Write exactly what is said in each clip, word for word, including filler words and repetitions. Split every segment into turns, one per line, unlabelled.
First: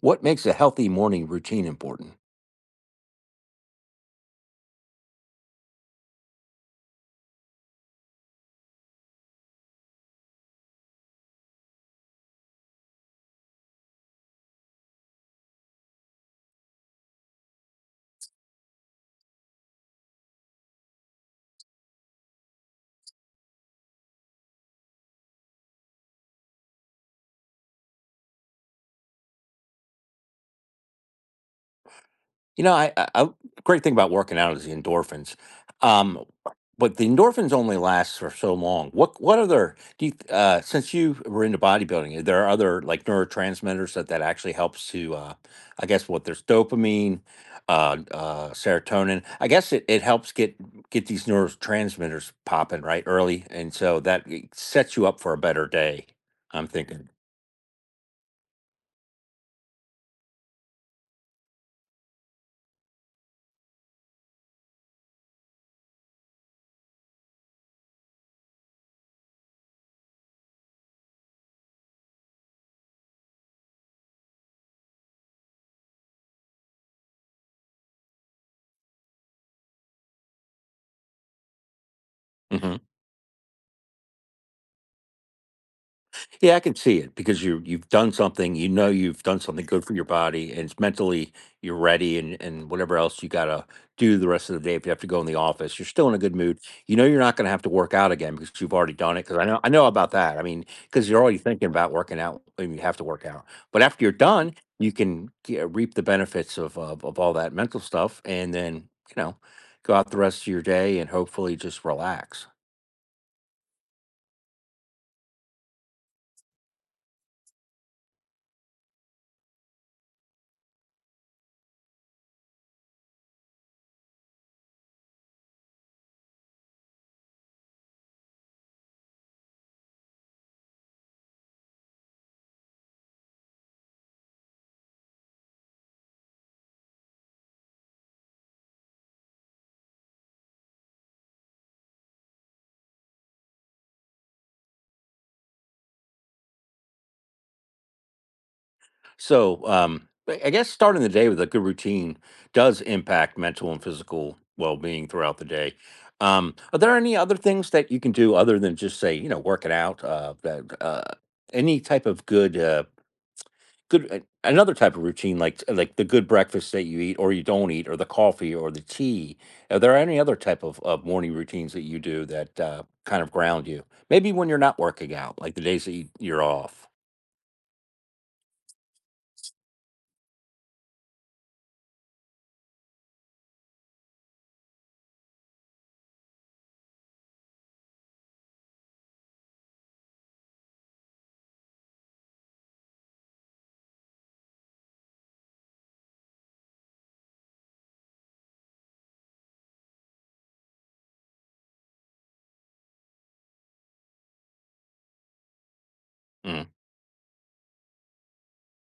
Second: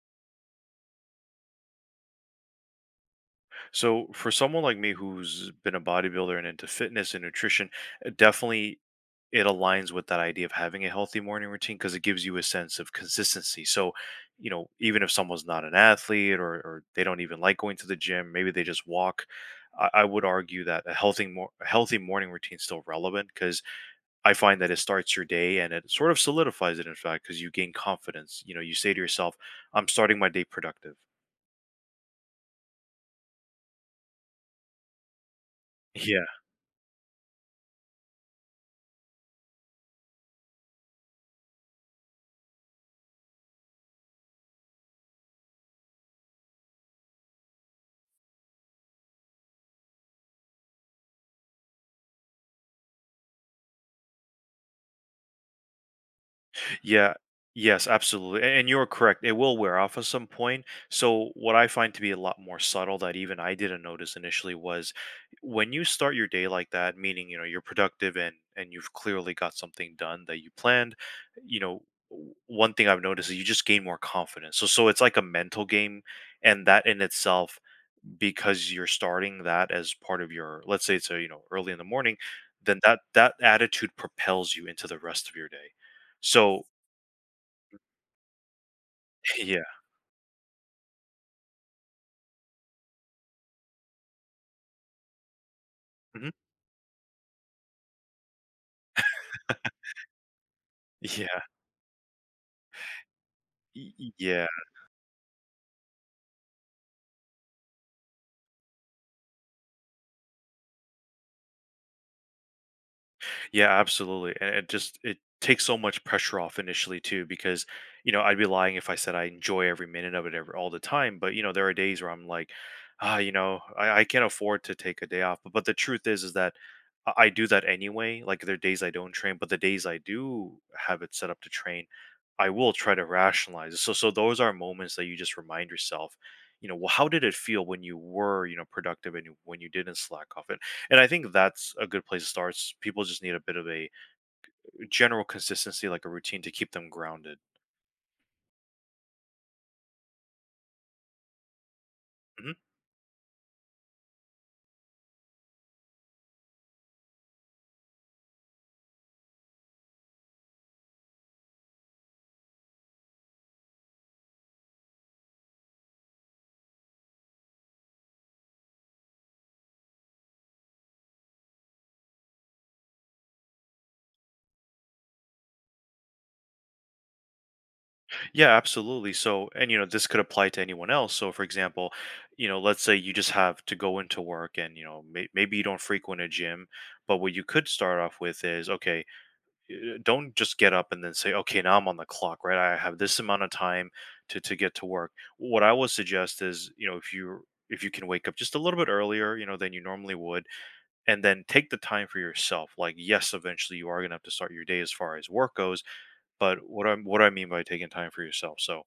What makes a healthy morning routine important?
So, for someone like me who's been a bodybuilder and into fitness and nutrition, uh, definitely it aligns with that idea of having a healthy morning routine because it gives you a sense of consistency. So, you know, even if someone's not an athlete or, or they don't even like going to the gym, maybe they just walk. I, I would argue that a healthy, mor- a healthy morning routine is still relevant because I find that it starts your day and it sort of solidifies it. In fact, because you gain confidence. You know, you say to yourself, "I'm starting my day productive."
You know, I, I, I great thing about working out is the endorphins, um, but the endorphins only last for so long. What what other do you, th- uh, since you were into bodybuilding? Are there other like neurotransmitters that that actually helps to? Uh, I guess what there's dopamine, uh, uh, serotonin. I guess it, it helps get get these neurotransmitters popping right early, and so that it sets you up for a better day. I'm thinking.
Yeah. Yes, absolutely. a- And you're correct. It will wear off at some point. So, what I find to be a lot more subtle that even I didn't notice initially was when you start your day like that, meaning, you know, you're productive and and you've clearly got something done that you planned, you know, w- one thing I've noticed is you just gain more confidence. So, so it's like a mental game, and that in itself, because you're starting that as part of your, let's say it's a, you know, early in the morning,
Mhm.
then that that attitude propels you into the rest of your day.
Yeah, I
So,
can see it because you you've done something. You know you've done
yeah.
something good for your body, and it's mentally you're ready, and and whatever else you gotta do the rest of the day. If you have to go in the office, you're still in a
Mhm.
good mood. You know you're not gonna have to work out again because you've already done it. Because I know I know about that. I mean, because you're already
Yeah.
thinking about working out when you have to work out. But
Y
after you're
y yeah.
done, you can ge- reap the benefits of of, of all that mental stuff, and then you know go out the rest of your day and hopefully just relax.
Yeah, absolutely, and it just it takes so much pressure off initially too because, you know, I'd be lying if I said I enjoy every minute of it ever all the time, but, you know, there are days where I'm like, "Ah, you know, I I can't afford to take a day off." But but the truth is is that I I do that anyway, like, there are days I don't train, but the days I do have it set up to train, I will try to rationalize it. So so those are moments that you just remind yourself, you know, "Well, how did it feel when you were, you know, productive and you when you didn't slack off?" And And I think that's a good place to start. s- People just need a bit of a general consistency, like a routine to keep them grounded.
So, um, I I guess starting the day with a good routine
Mhm.
does impact mental and physical well-being throughout the day. Um, are there any other things that you can do other than just say, you know, working out? Uh, that uh, any type of good, uh, good uh, another type of routine like like the good breakfast that you eat or you don't eat, or the coffee or the tea. Are there any other type of, of morning routines that you do that uh, kind of ground you? Maybe when you're not working out, like the days that you, you're off.
Yeah, absolutely. So, and you know, this could apply to anyone else. So, for example, you know, let's say you just have to go into work and, you know, may- maybe you don't frequent a gym, but what you could start off with is okay, uh, don't just get up and then say, okay, now I'm on the clock, right? I have this amount of time to, to get to work. What I would suggest is, you know, if you if you can wake up just a little bit earlier, you know, than you normally would, and then take the time for yourself. Like, yes, eventually you are gonna have to start your day as far as work goes, but
Mm.
what I'm what I mean by taking time for yourself. So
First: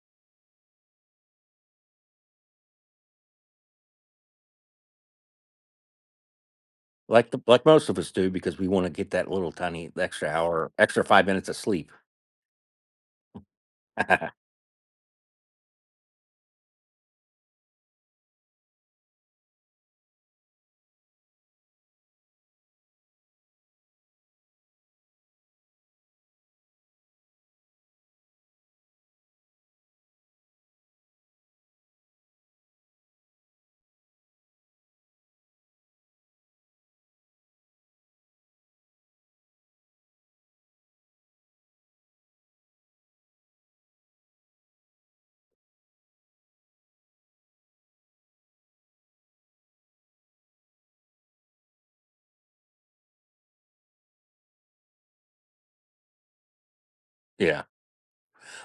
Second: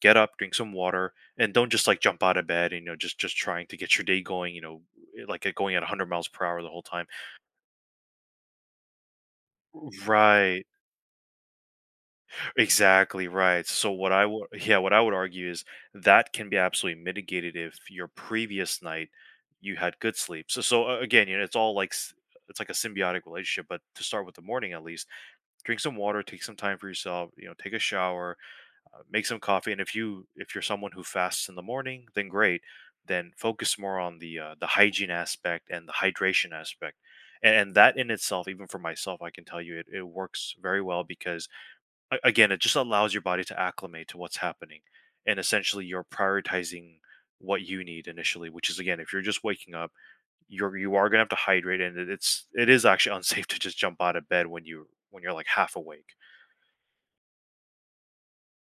get up, drink some water, and don't just like jump out of bed and you know just just trying to get your day going. You know, eh, like uh, going at one hundred miles per hour the whole time.
Like the like most of us do because we wanna get that little tiny extra
Right,
hour, extra five minutes of sleep.
exactly right. So what I would, yeah, what I would argue is that can be absolutely mitigated if your previous night you had good sleep. So so uh, again, you know, it's all like s- it's like a symbiotic relationship. But to start with the morning, at least drink some water, take some time for yourself, you know, take a shower, uh, make some coffee, and if you if you're someone who fasts in the morning, then great. Then focus more on the uh, the hygiene aspect and the hydration aspect. And, and that in itself, even for myself, I can tell you it, it works very well because a- again, it just allows your body to acclimate to what's happening. And essentially you're prioritizing what you need initially, which is again, if you're just waking up, you're you are gonna have to hydrate and it- it's it is actually unsafe to just jump out of bed when you when you're like half awake.
Yeah.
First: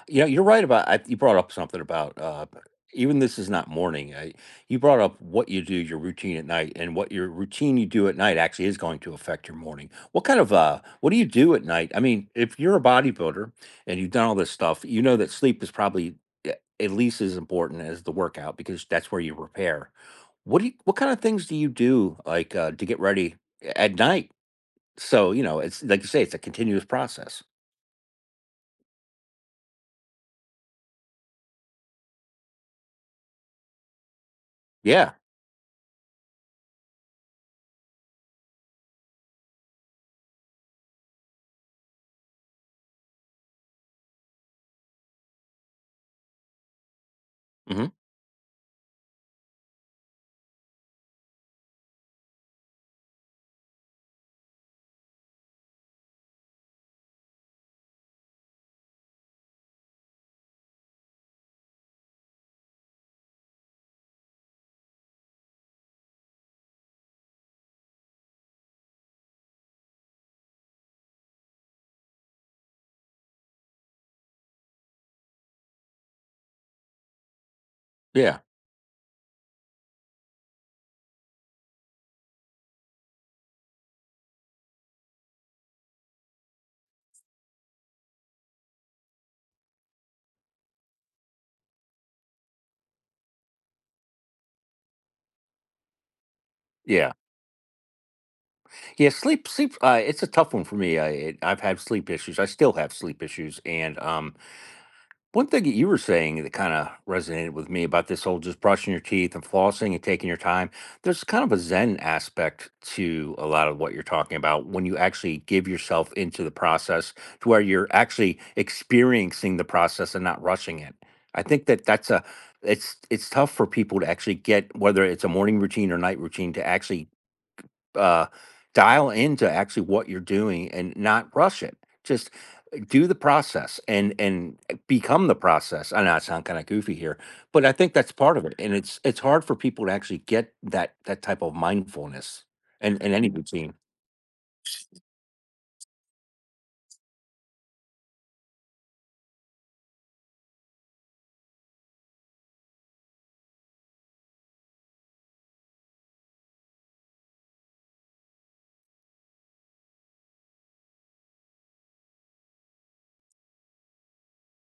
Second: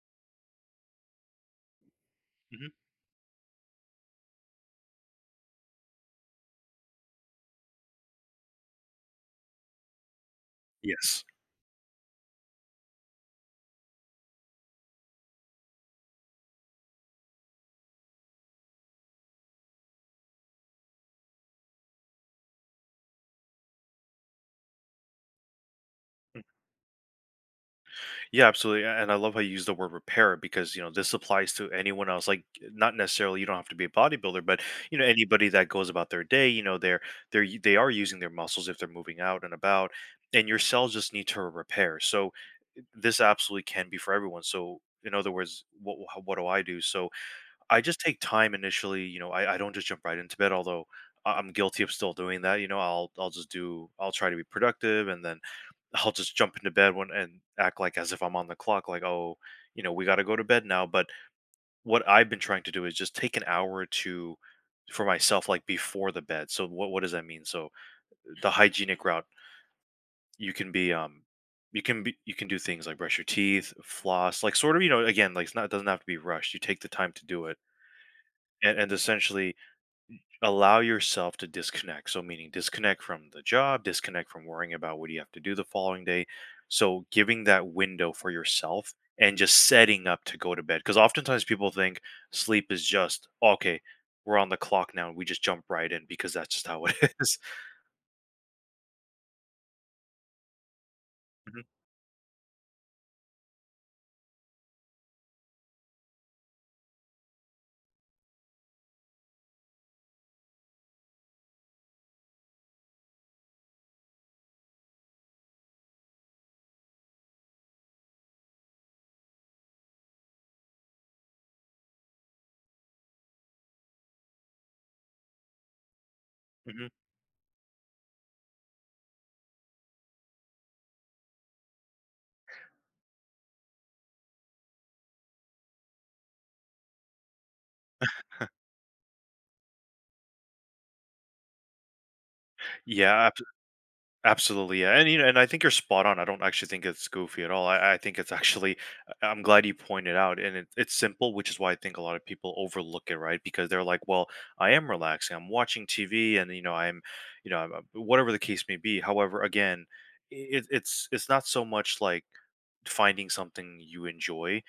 You know, you're right about I, you brought up something about uh,
Mhm.
even this is not morning. I, you brought up what you do, your routine at night, and what your routine you do at night actually is going to affect your morning. What kind of uh, what do
Yes.
you do at night? I mean, if you're a bodybuilder and you've done all this stuff, you know that sleep is probably a- at least as important as the workout because that's where you repair. What do you, what kind of things do you do like uh, to get ready at night? So you know, it's like you say, it's a
Mm.
continuous process.
Yeah, absolutely, a and I love how you use the word repair because, you know, this applies to anyone else, like, eh, not necessarily, you don't have to be a bodybuilder, but, you know,
Yeah.
anybody that goes about their day, you know, they're they're u they are using their muscles if they're moving out and about, and your cells just need to repair, so, eh, this absolutely can be for everyone, so, in other words, what what do I do? So I
Hmm.
just take time initially, you know, I, I don't just jump right into bed, although I- I'm guilty of still doing that. You know, I'll I'll just do I'll try to be productive and then I'll just jump into bed when and act like as if I'm on the clock, like, oh, you know, we gotta go to bed now. But what I've been trying to do is just take an hour to for myself, like before the bed. So what what does that mean? So the hygienic route, you can be um you can be you can do things like brush your teeth, floss, like sort of, you know, again, like it's not it doesn't have to be rushed. You take the time to do it.
Yeah.
And and essentially allow yourself to disconnect. So, meaning disconnect from the job, disconnect from worrying about what you have to do the following day. So, giving that window for yourself and just setting up to go to bed. Because oftentimes people think sleep is just, okay, we're on the clock now. We just jump right in because that's just how it
Yeah.
is.
Yeah, sleep, sleep. Uh, it's a tough one for me. I, it, I've
Mhm,
had sleep issues. I still have sleep issues. And um, one thing that you were saying that kind of resonated with me about this whole just brushing your teeth and flossing and taking your time. There's kind of a zen aspect to a lot of what you're talking about when you actually give yourself into the process to where you're actually experiencing the process and not rushing it. I think that that's a it's it's tough for people to actually get whether it's a morning routine or night routine to
mhm.
actually uh, dial into actually what you're doing and not rush it. Just uh, do the process and and uh, become the process. I know I sound kind of goofy here, but I think that's part of it. And it's it's hard for people to actually get that that type of mindfulness and in in any
Yeah,
routine.
absolutely, yeah, and you know, and I think you're spot on. I don't actually think it's goofy at all. I, I think it's actually, I- I'm glad you pointed out, and it, it's simple, which is why I think a lot of people overlook it, right? Because they're like, well, I am relaxing, I'm watching T V, and you know, I'm, you know, I'm, uh, whatever the case may be. However, again, it, it's it's not so much like finding something you enjoy,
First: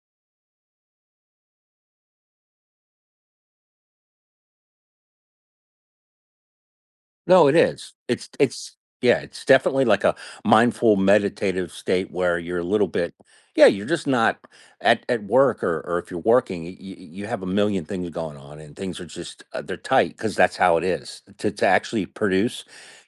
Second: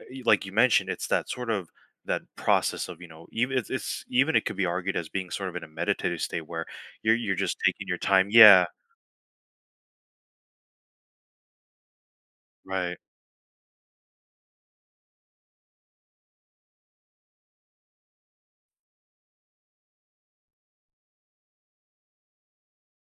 uh, Y- like you mentioned, it's that sort of that process of, you know, even it's, it's, even it could be argued as being sort of in a meditative state where you're you're
No, it
just taking
is.
your
It's
time, yeah,
it's yeah, it's definitely like a mindful meditative state where you're a little
right.
bit yeah, you're just not at at work or or if you're working, you, you have a million things going on and things are just uh, they're tight because that's how it is. To to actually produce,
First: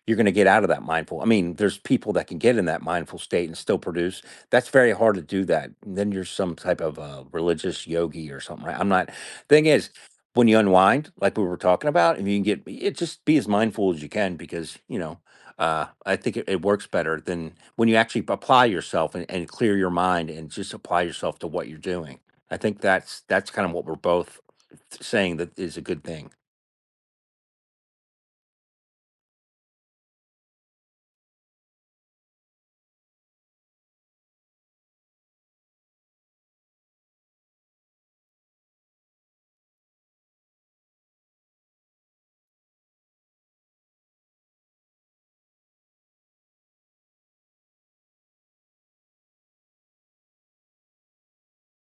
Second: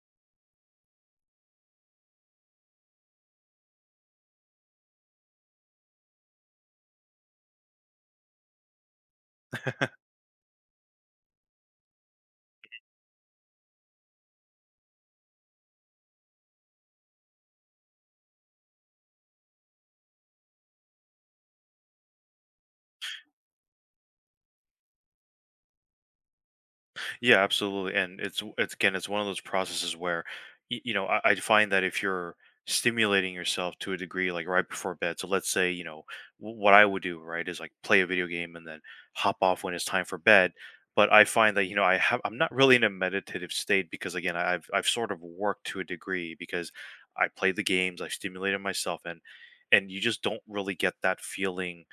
you're going to get out of that mindful. I mean, there's people that can get in that mindful state and still produce. That's very hard to do that. And then you're some type of uh, religious yogi or something, right? I'm not. Thing is, when you unwind, like we were talking about, and you can get it just be as mindful as you can because, you know, uh, I think it, it works better than when you actually apply yourself and, and clear your mind and just apply yourself to what you're doing. I think that's that's kind of what we're both saying that is a good thing.
Yeah, absolutely. And it's it's again, it's one of those processes where, y- you know, I, I find that if you're stimulating yourself to a degree, like right before bed. So let's say, you know, wh- what I would do, right, is like play a video game and then hop off when it's time for bed. But I find that, you know, I have I'm not really in a meditative state because, again, I- I've I've sort of worked to a degree because I played the games, I stimulated myself, and and you just don't really get that feeling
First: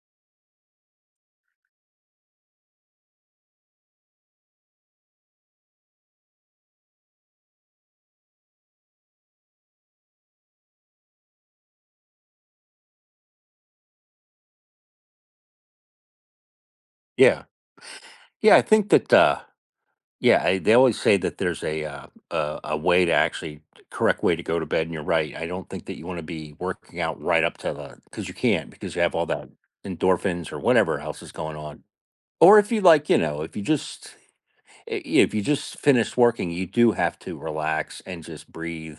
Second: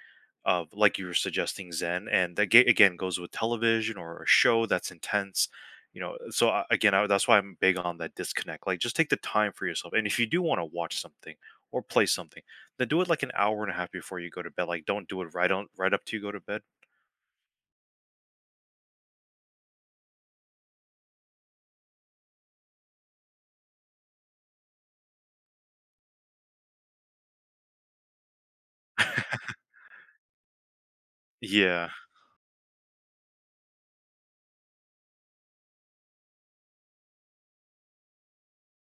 of, like you were suggesting, zen. And that, ga- again, goes with television or a show that's intense, you know. So, I- again I, that's why I'm big on that disconnect. Like, just take the time for yourself, and if you do want to watch something or play something, then do it like an hour and a half before you go to bed. Like, don't do it right on, right up to you go to bed.
Yeah. Yeah, I think that uh yeah, I, they always say that there's a uh a, a way to actually correct way to go to bed and you're right. I don't think that you want to be working out right up to the cuz you can't because you have all that endorphins or whatever else is going on.
Yeah.
Or if you like, you know, if you just I if you just finish working, you do have to relax and just breathe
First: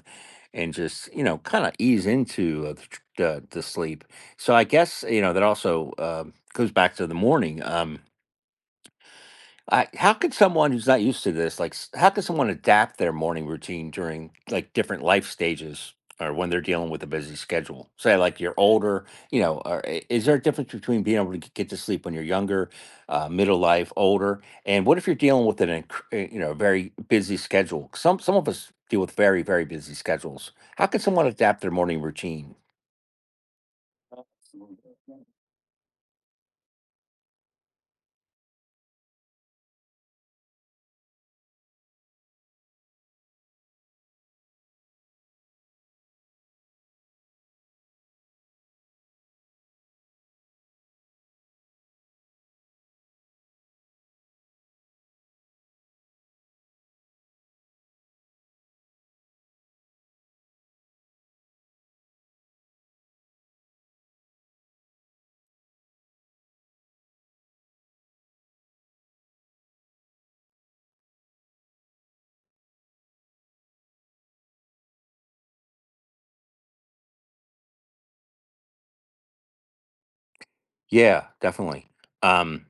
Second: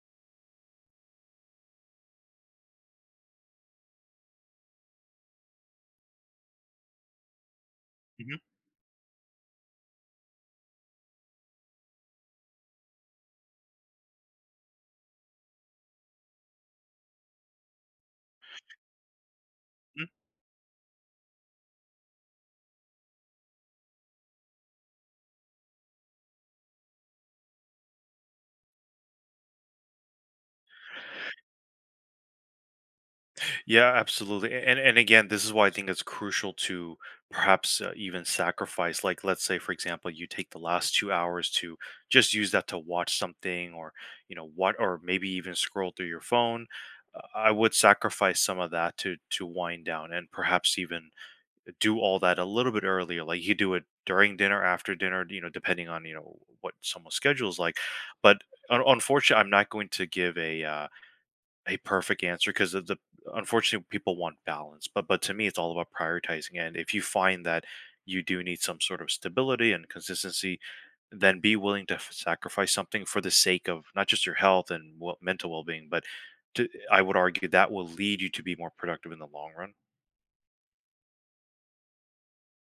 and just, you know, kinda ease into, uh, the tr the the sleep. So I guess, you know, that also, um, goes back to the morning, um
Mhm.
I, How could someone who's not used to this, like, s- how could someone adapt their morning routine during like different life stages or when they're dealing with a busy schedule? Say, like, you're older, you know, or i- is there a difference between being able to g- get to sleep when you're younger, uh, middle life, older? And what if you're dealing with an, inc- uh, you know, very busy schedule? Some, some of us deal with very, very busy schedules. How could someone adapt their morning routine?
Yeah, absolutely. And and again, this is why I think it's crucial to perhaps uh, even sacrifice, like, let's say for example, you take the last two hours to just use that to watch something or you know what, or maybe even scroll through your phone. Uh, I would sacrifice some of that to to wind down and perhaps even do all that a little bit earlier. Like, you do it during dinner, after dinner, you know, depending on, you know, what someone's schedule is like. But un- unfortunately, I'm not going to give a uh a perfect answer because the unfortunately people want balance, but but to me it's all about prioritizing, and if you find that you do need some sort of stability and consistency, then be willing to f- sacrifice something for the sake of not just your health and, well, mental well-being, but, to, I would argue that will lead you to be more productive in the long run.
Yeah, definitely. Um,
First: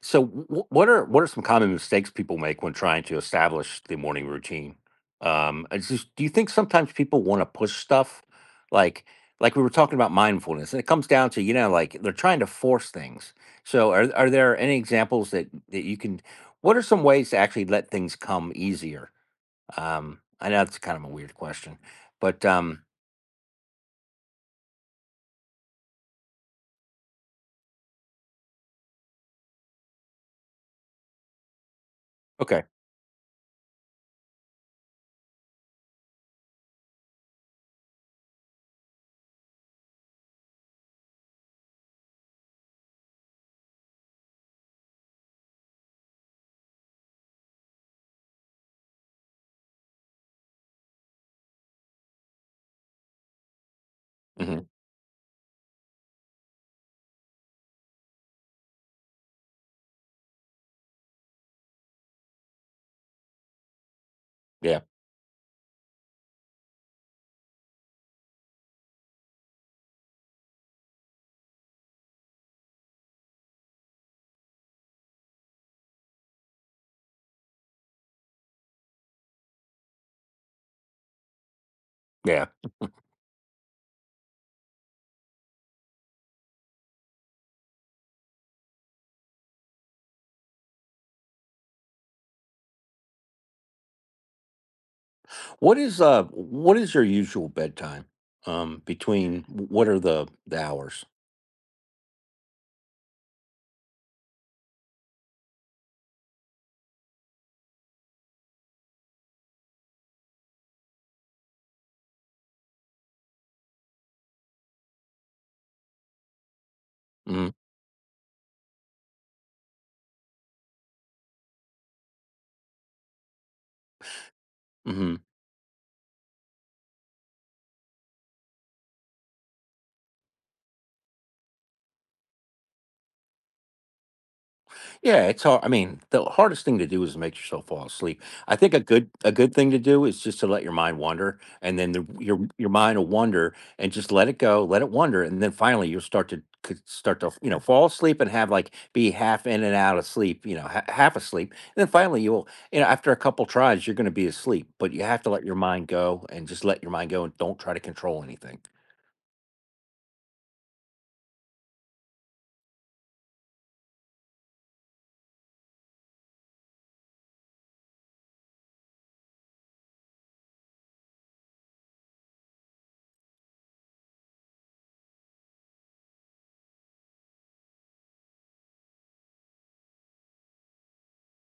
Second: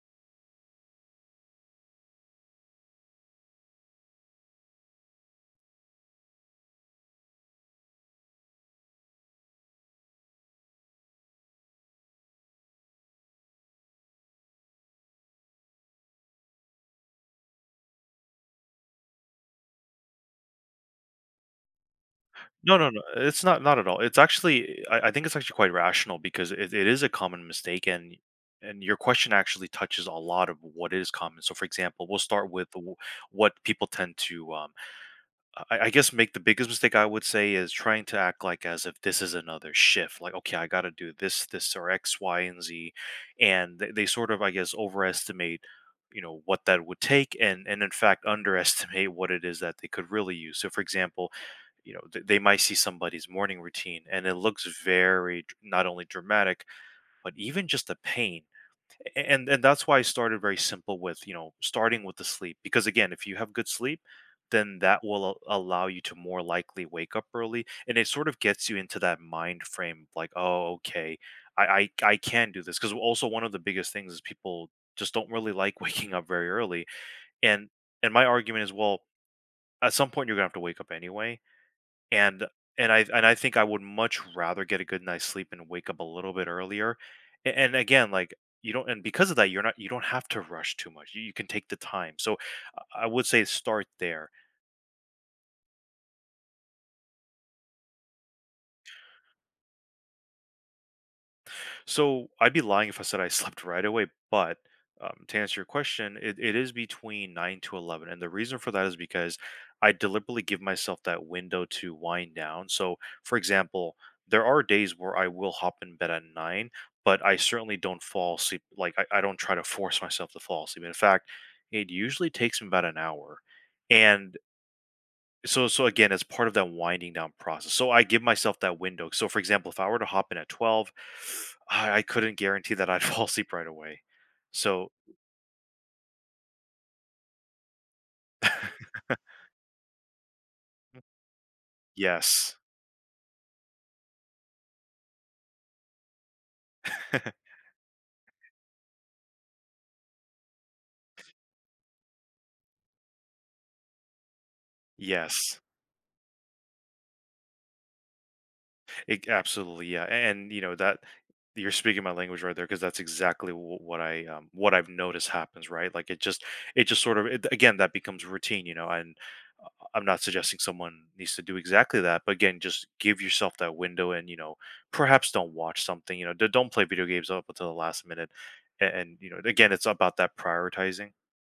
So, wh- what are what are some common mistakes people make when trying to establish the morning routine? Um, it's just, do you think sometimes people want to push stuff, like like we were talking about mindfulness, and it comes down to you know like they're trying to force things. So, are are there any examples that that you can? What are some ways to actually let things come easier? Um, I know it's kind of a weird question, but
No,
um,
no, no. It's not not at all. It's actually, I, I think it's actually quite rational because it, it is a common mistake, and and your question actually touches a lot of what is common. So, for example, we'll start
okay,
with w- what people tend to, um, I, I guess, make the biggest mistake I would say is trying to act like as if this is another shift. Like, okay, I got to do this, this, or X, Y, and Z, and they, they sort of, I guess, overestimate, you know, what that would take, and and in fact, underestimate what it is that they could really use. So, for example, you know, th- they might see somebody's morning routine and it
hmm
looks very dr- not only dramatic but even just the pain. A- and and that's why I started very simple with, you know, starting with the sleep, because again, if you have good sleep, then
yeah,
that will a- allow you to more likely wake up early, and it sort of gets you into that mind frame like, oh, okay, i i, I can do this. Because also one of the biggest things is people just don't really like waking up very early. And and my argument is, well, at some point you're gonna have to wake up anyway.
yeah.
And and I and I think I would much rather get a good night's sleep and wake up a little bit earlier. A- And, again, like, you don't, and because of that, you're not, you don't have to rush too much. You, you can take the time. So I I would say start there.
What is uh what is your usual bedtime? Um between what are the the hours?
So I'd be lying if I said I slept right away, but um, to answer your question, it, it is between nine to eleven. And the reason for that is because I deliberately give myself that window to wind down. So, for example, there are days where I will hop in bed at nine, but I
Mhm.
certainly don't fall asleep. Like, I, I don't try to force myself to fall asleep. In fact, it usually takes me about an hour. And
Mhm.
so so again, as part of that winding down process, so I give myself that window. So for example, if I were to hop in at twelve, I, I couldn't guarantee that I'd fall asleep right away. So
Yeah, it's hard. I mean, the hardest thing to do is make yourself fall asleep. I think a good a good thing to do is just to let your mind wander, and then the, your
yes.
your mind will wander, and just let it go, let it wander, and then finally you'll start to c- start to you know fall asleep and have like be half in and out of sleep, you know, ha- half asleep, and then finally you'll you know after a couple tries you're going to be asleep, but you have to let your
Yes.
mind go and just let your mind go and don't try to control anything.
It, absolutely, yeah, and you know that you're speaking my language right there, because that's exactly wh- what I um, what I've noticed happens, right? Like it just, it just sort of, it, again, that becomes routine, you know. And uh, I'm not suggesting someone needs to do exactly that, but again, just give yourself that window, and you know, perhaps don't watch something, you know, d- don't play video games up until the last minute, and, and you know, again, it's about that prioritizing.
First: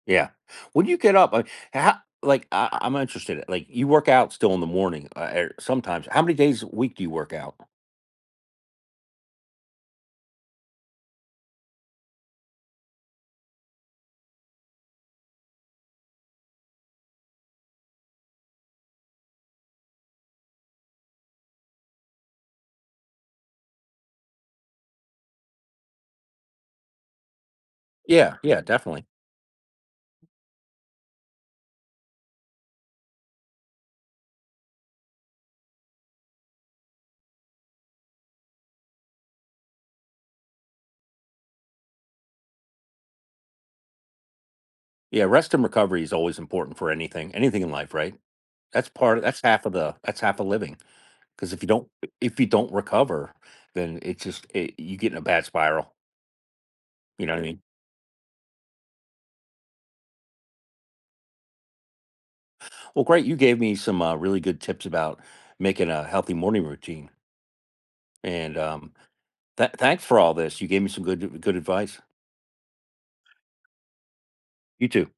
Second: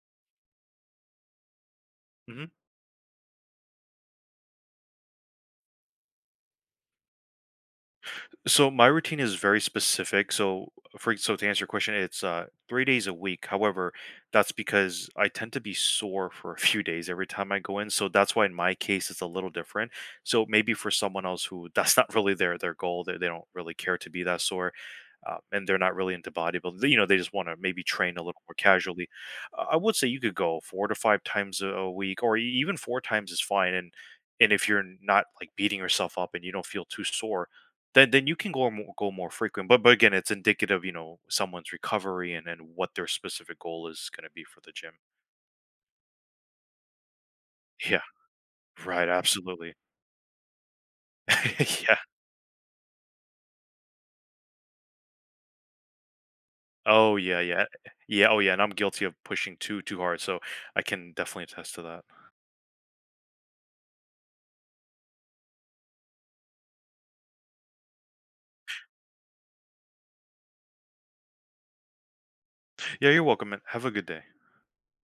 Yeah. When you get up, I how like,
Mhm.
I I'm interested, like, you work out still in the morning, uh, er, sometimes. How many days a week do you work out?
So my routine is very specific. So for so to answer your question, it's uh three days a week. However, that's because I tend to be sore for a few days every time I go in. So that's why in my case it's a little different. So maybe for someone else who that's not really their their goal, they, they don't really care to be that sore, uh, and they're not really into bodybuilding. You know, they just want to maybe train a
Yeah,
little more
yeah, definitely.
casually. Uh, I would say you could go four to five times a a week, or e- even four times is fine. And and if you're not like beating yourself up and you don't feel too sore, then then you can go more, go more frequent. But but again, it's indicative, you know, someone's recovery and and what their specific goal is going to be for the gym.
Yeah, rest and recovery is always important for anything anything in life,
Yeah,
right? That's
right,
part of that's half of
absolutely.
the that's half of living. Because if you don't
Yeah.
if you don't recover, then it's just it you get in a bad spiral,
Oh
you know what
yeah,
I mean?
yeah. Yeah, oh yeah, and I'm guilty of pushing too too hard, so I can definitely attest to that.
Well, great, you gave me some, uh, really good tips about making a healthy morning routine, and, um, tha thanks for all this, you gave me some good good advice.
Yeah, you're welcome, man. Have a good day.
You too.